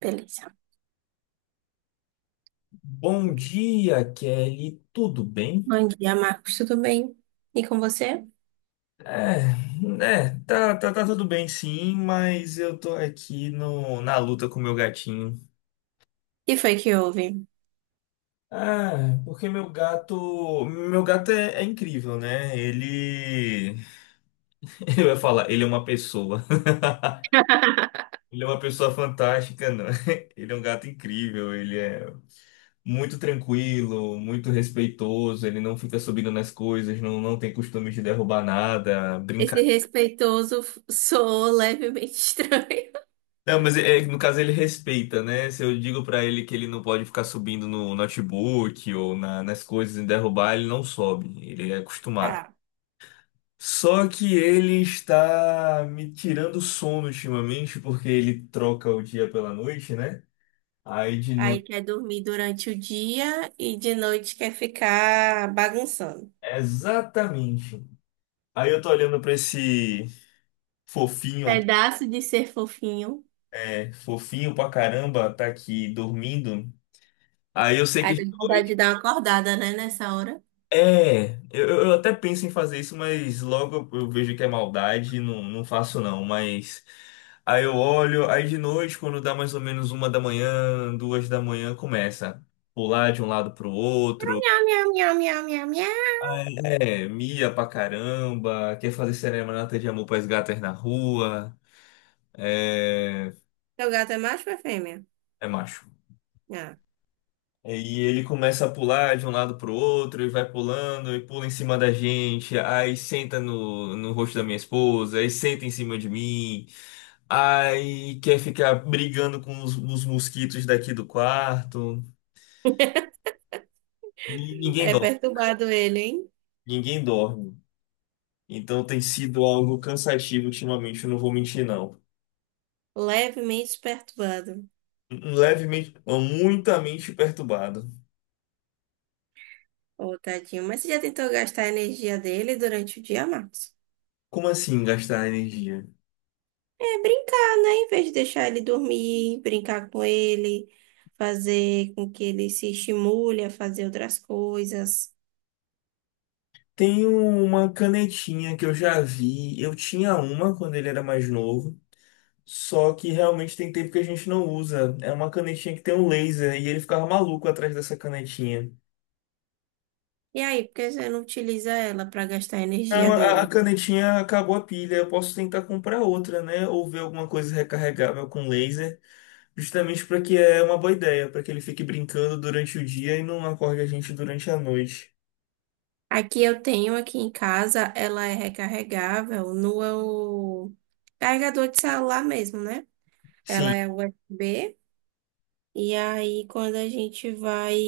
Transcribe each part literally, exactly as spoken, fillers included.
Beleza. Bom dia, Kelly. Tudo bem? Bom dia, Marcos. Tudo bem? E com você? É, é, tá, tá, tá tudo bem sim, mas eu tô aqui no, na luta com o meu gatinho. E foi que houve? Ah, porque meu gato, meu gato é, é incrível, né? Ele, eu ia falar, ele é uma pessoa. Ele é uma pessoa fantástica, não. Ele é um gato incrível, ele é muito tranquilo, muito respeitoso, ele não fica subindo nas coisas, não, não tem costume de derrubar nada, Esse brincar. respeitoso f- soou levemente estranho. Não, mas é, é- no caso ele respeita, né? Se eu digo pra ele que ele não pode ficar subindo no notebook ou na- nas coisas e derrubar, ele não sobe. Ele é acostumado. Tá. Só que ele está me tirando o sono ultimamente, porque ele troca o dia pela noite, né? Aí de Aí noite. quer dormir durante o dia e de noite quer ficar bagunçando. Exatamente. Aí eu tô olhando pra esse fofinho aqui, Pedaço de ser fofinho. é, fofinho pra caramba, tá aqui dormindo. Aí eu sei Aí que. tem vontade de dar uma acordada, né, nessa hora. É, eu, eu até penso em fazer isso, mas logo eu eu vejo que é maldade e não, não faço não. Mas aí eu olho, aí de noite, quando dá mais ou menos uma da manhã, duas da manhã, começa a pular de um lado pro Miau, outro. miau, miau, miau, miau, miau. Aí, é, mia pra caramba, quer fazer serenata de amor pras gatas na rua. É, Seu gato é macho ou é fêmea? é macho. Ah. E ele começa a pular de um lado pro outro e vai pulando e pula em cima da gente, aí senta no, no rosto da minha esposa, aí senta em cima de mim, aí quer ficar brigando com os, os mosquitos daqui do quarto. E ninguém É dorme, perturbado ele, hein? ninguém dorme. Então tem sido algo cansativo ultimamente, eu não vou mentir não. Levemente perturbado. Levemente, muitamente perturbado. Ô, tadinho. Mas você já tentou gastar a energia dele durante o dia, Marcos? Como assim gastar energia? É brincar, né? Em vez de deixar ele dormir, brincar com ele, fazer com que ele se estimule a fazer outras coisas. Tem uma canetinha que eu já vi. Eu tinha uma quando ele era mais novo. Só que realmente tem tempo que a gente não usa. É uma canetinha que tem um laser e ele ficava maluco atrás dessa canetinha. E aí, por que você não utiliza ela para gastar a Não, energia a a dele? canetinha acabou a pilha. Eu posso tentar comprar outra, né? Ou ver alguma coisa recarregável com laser. Justamente para que é uma boa ideia, para que ele fique brincando durante o dia e não acorde a gente durante a noite. Aqui eu tenho aqui em casa, ela é recarregável no carregador de celular mesmo, né? Sim. Ela é U S B. E aí, quando a gente vai.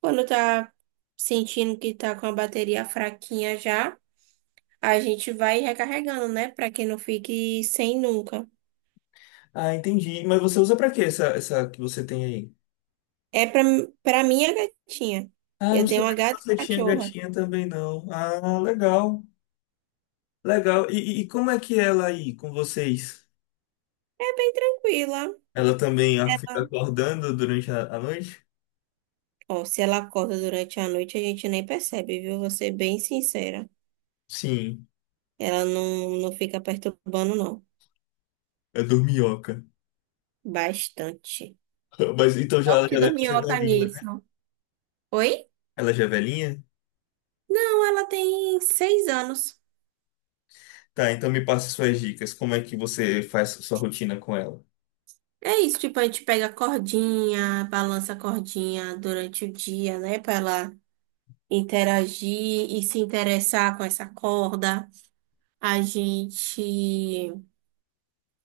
Quando tá sentindo que tá com a bateria fraquinha já, a gente vai recarregando, né? Pra que não fique sem nunca. Ah, entendi. Mas você usa para quê essa, essa que você tem aí? É pra, pra minha gatinha. Ah, não Eu tenho sabia uma que gata e você tinha cachorra. gatinha também, não. Ah, legal, legal. E, e- e como é que é ela aí com vocês? É bem tranquila. Ela também ah, fica Ela. acordando durante a, a noite? Ó, se ela acorda durante a noite, a gente nem percebe, viu? Vou ser bem sincera. Sim, Ela não, não fica perturbando, não. é dorminhoca. Bastante. Mas então já, Te já deve ser dorminhoca velhinha, né? nisso. Oi? Ela já é velhinha? Não, ela tem seis anos. Tá, então me passa suas dicas. Como é que você faz sua rotina com ela? É isso, tipo, a gente pega a cordinha, balança a cordinha durante o dia, né? Pra ela interagir e se interessar com essa corda. A gente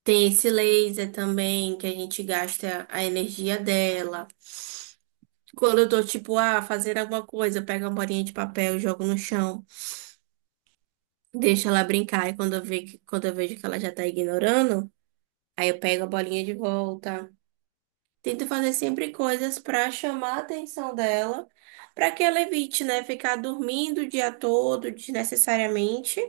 tem esse laser também, que a gente gasta a energia dela. Quando eu tô, tipo, ah, fazendo alguma coisa, eu pego uma bolinha de papel e jogo no chão. Deixo ela brincar e quando eu ve- que- quando eu vejo que ela já tá ignorando, aí eu pego a bolinha de volta. Tento fazer sempre coisas pra chamar a atenção dela, pra que ela evite, né, ficar dormindo o dia todo desnecessariamente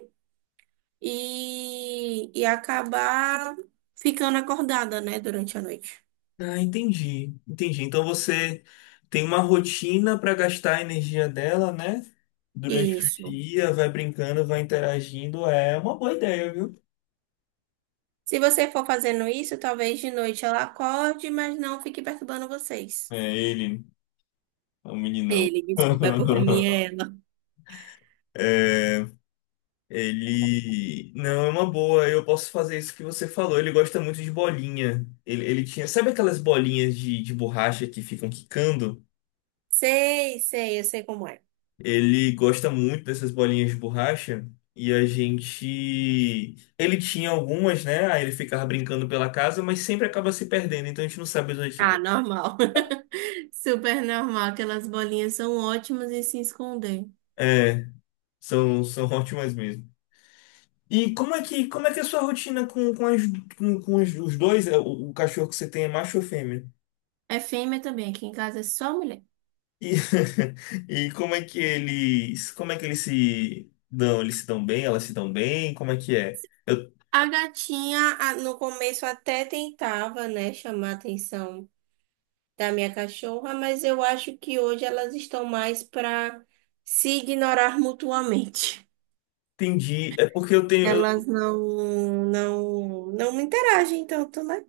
e, e acabar ficando acordada, né, durante a noite. Ah, entendi, entendi. Então você tem uma rotina para gastar a energia dela, né? Durante o Isso. dia, vai brincando, vai interagindo. É uma boa ideia, viu? Se você for fazendo isso, talvez de noite ela acorde, mas não fique perturbando vocês. É ele, é um meninão. Ele, desculpa, é porque a minha é ela. É, ele. Não, é uma boa. Eu posso fazer isso que você falou. Ele gosta muito de bolinha. Ele, ele tinha. Sabe aquelas bolinhas de, de borracha que ficam quicando? Sei, sei, eu sei como é. Ele gosta muito dessas bolinhas de borracha. E a gente. Ele tinha algumas, né? Aí ele ficava brincando pela casa, mas sempre acaba se perdendo. Então a gente não sabe Ah, onde. normal. Super normal. Aquelas bolinhas são ótimas em se esconder. É, são, são ótimas mesmo. E como é que, como é que é a sua rotina com, com, as, com, com os, os dois, é, o, o cachorro que você tem é macho ou fêmea? É fêmea também, aqui em casa é só mulher. E, e como é que eles, como é que eles se dão? Eles se dão bem? Elas se dão bem? Como é que é? Eu A gatinha, a- no começo até tentava, né, chamar a atenção da minha cachorra, mas eu acho que hoje elas estão mais para se ignorar mutuamente. Entendi, é porque eu tenho, eu- Elas não, não, não interagem tanto, né?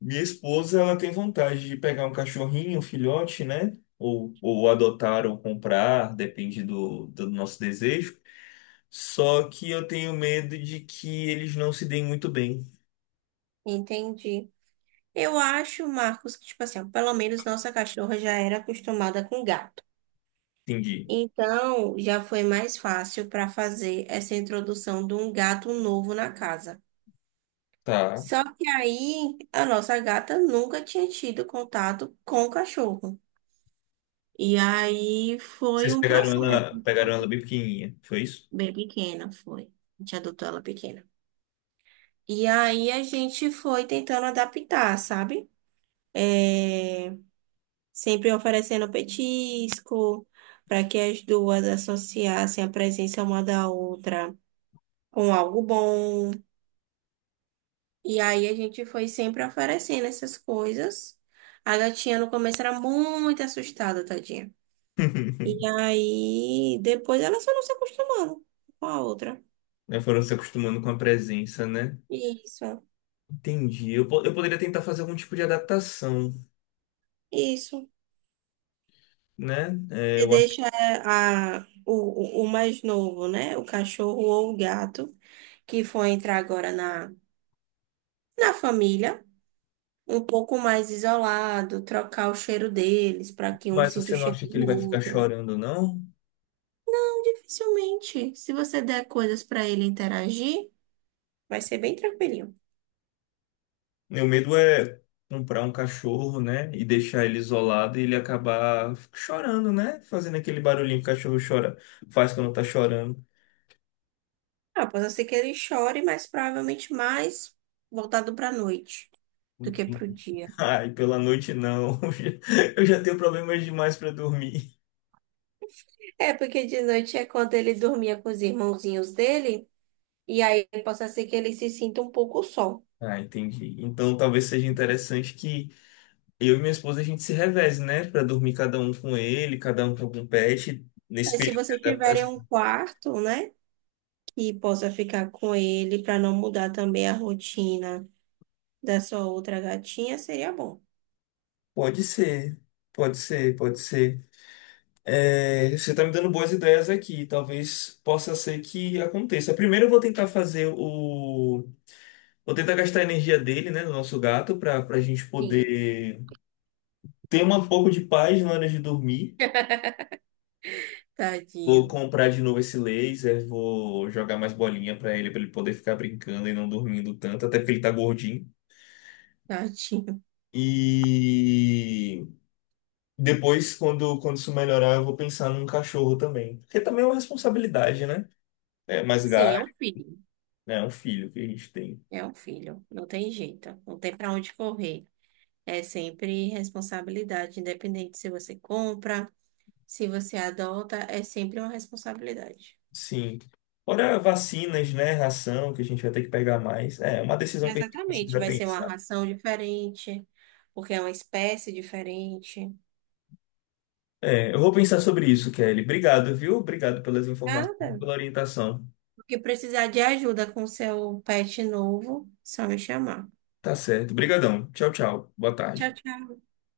minha esposa, ela tem vontade de pegar um cachorrinho, um filhote, né? Ou, ou adotar ou comprar, depende do, do nosso desejo. Só que eu tenho medo de que eles não se deem muito bem. Entendi. Eu acho, Marcos, que, tipo assim, ó, pelo menos nossa cachorra já era acostumada com gato. Entendi. Então, já foi mais fácil para fazer essa introdução de um gato novo na casa. Tá. Só que aí a nossa gata nunca tinha tido contato com o cachorro. E aí foi Vocês um pegaram processo, ela, pegaram ela sabe? bem pequenininha, foi isso? Bem pequena foi. A gente adotou ela pequena. E aí a gente foi tentando adaptar, sabe? É, sempre oferecendo petisco para que as duas associassem a presença uma da outra com algo bom. E aí a gente foi sempre oferecendo essas coisas. A gatinha no começo era muito assustada, tadinha. E aí depois ela só não se acostumando com a outra. Né, foram se acostumando com a presença, né? Isso, Entendi. Eu, po- eu poderia tentar fazer algum tipo de adaptação, isso. né? É, Você eu acho. deixa é, a, o, o o mais novo, né? O cachorro ou o gato, que foi entrar agora na, na família, um pouco mais isolado, trocar o cheiro deles para que um Mas sinta o você não cheiro acha que do ele vai ficar outro. chorando, não? Então, dificilmente, se você der coisas para ele interagir, vai ser bem tranquilinho. Meu medo é comprar um cachorro, né? E deixar ele isolado e ele acabar chorando, né? Fazendo aquele barulhinho que o cachorro chora, faz quando tá chorando. Ah, pode ser que ele chore, mas provavelmente mais voltado pra noite do que pro Entendi. dia. Ai, pela noite não. Eu já eu já tenho problemas demais pra dormir. É, porque de noite é quando ele dormia com os irmãozinhos dele, e aí possa ser que ele se sinta um pouco só. Ah, entendi. Então talvez seja interessante que eu e minha esposa a gente se reveze, né? Pra dormir cada um com ele, cada um com algum pet. Nesse É, se período vocês de tiverem adaptação. um quarto, né, que possa ficar com ele pra não mudar também a rotina da sua outra gatinha, seria bom. Pode ser, pode ser, pode ser. É, você tá me dando boas ideias aqui. Talvez possa ser que aconteça. Primeiro eu vou tentar fazer o. Vou tentar gastar a energia dele, né? Do nosso gato, pra, pra gente Sim. poder ter um pouco de paz na hora de dormir. Vou Tadinho, comprar de novo esse laser, vou jogar mais bolinha pra ele, pra ele poder ficar brincando e não dormindo tanto, até porque ele tá gordinho. tadinho. E depois, quando, quando isso melhorar, eu vou pensar num cachorro também. Porque também é uma responsabilidade, né? É mais Sim, é gasto, um filho. né? É um filho que a gente tem. É um filho. Não tem jeito. Não tem pra onde correr. É sempre responsabilidade, independente se você compra, se você adota, é sempre uma responsabilidade. Sim. Fora vacinas, né? Ração, que a gente vai ter que pegar mais. É é uma decisão que a gente Exatamente. precisa Vai ser uma pensar. ração diferente, porque é uma espécie diferente. É, eu vou pensar sobre isso, Kelly. Obrigado, viu? Obrigado pelas informações, Nada. pela orientação. O que precisar de ajuda com seu pet novo, só me chamar. Tá certo. Obrigadão. Tchau, tchau. Boa tarde. Tchau, tchau.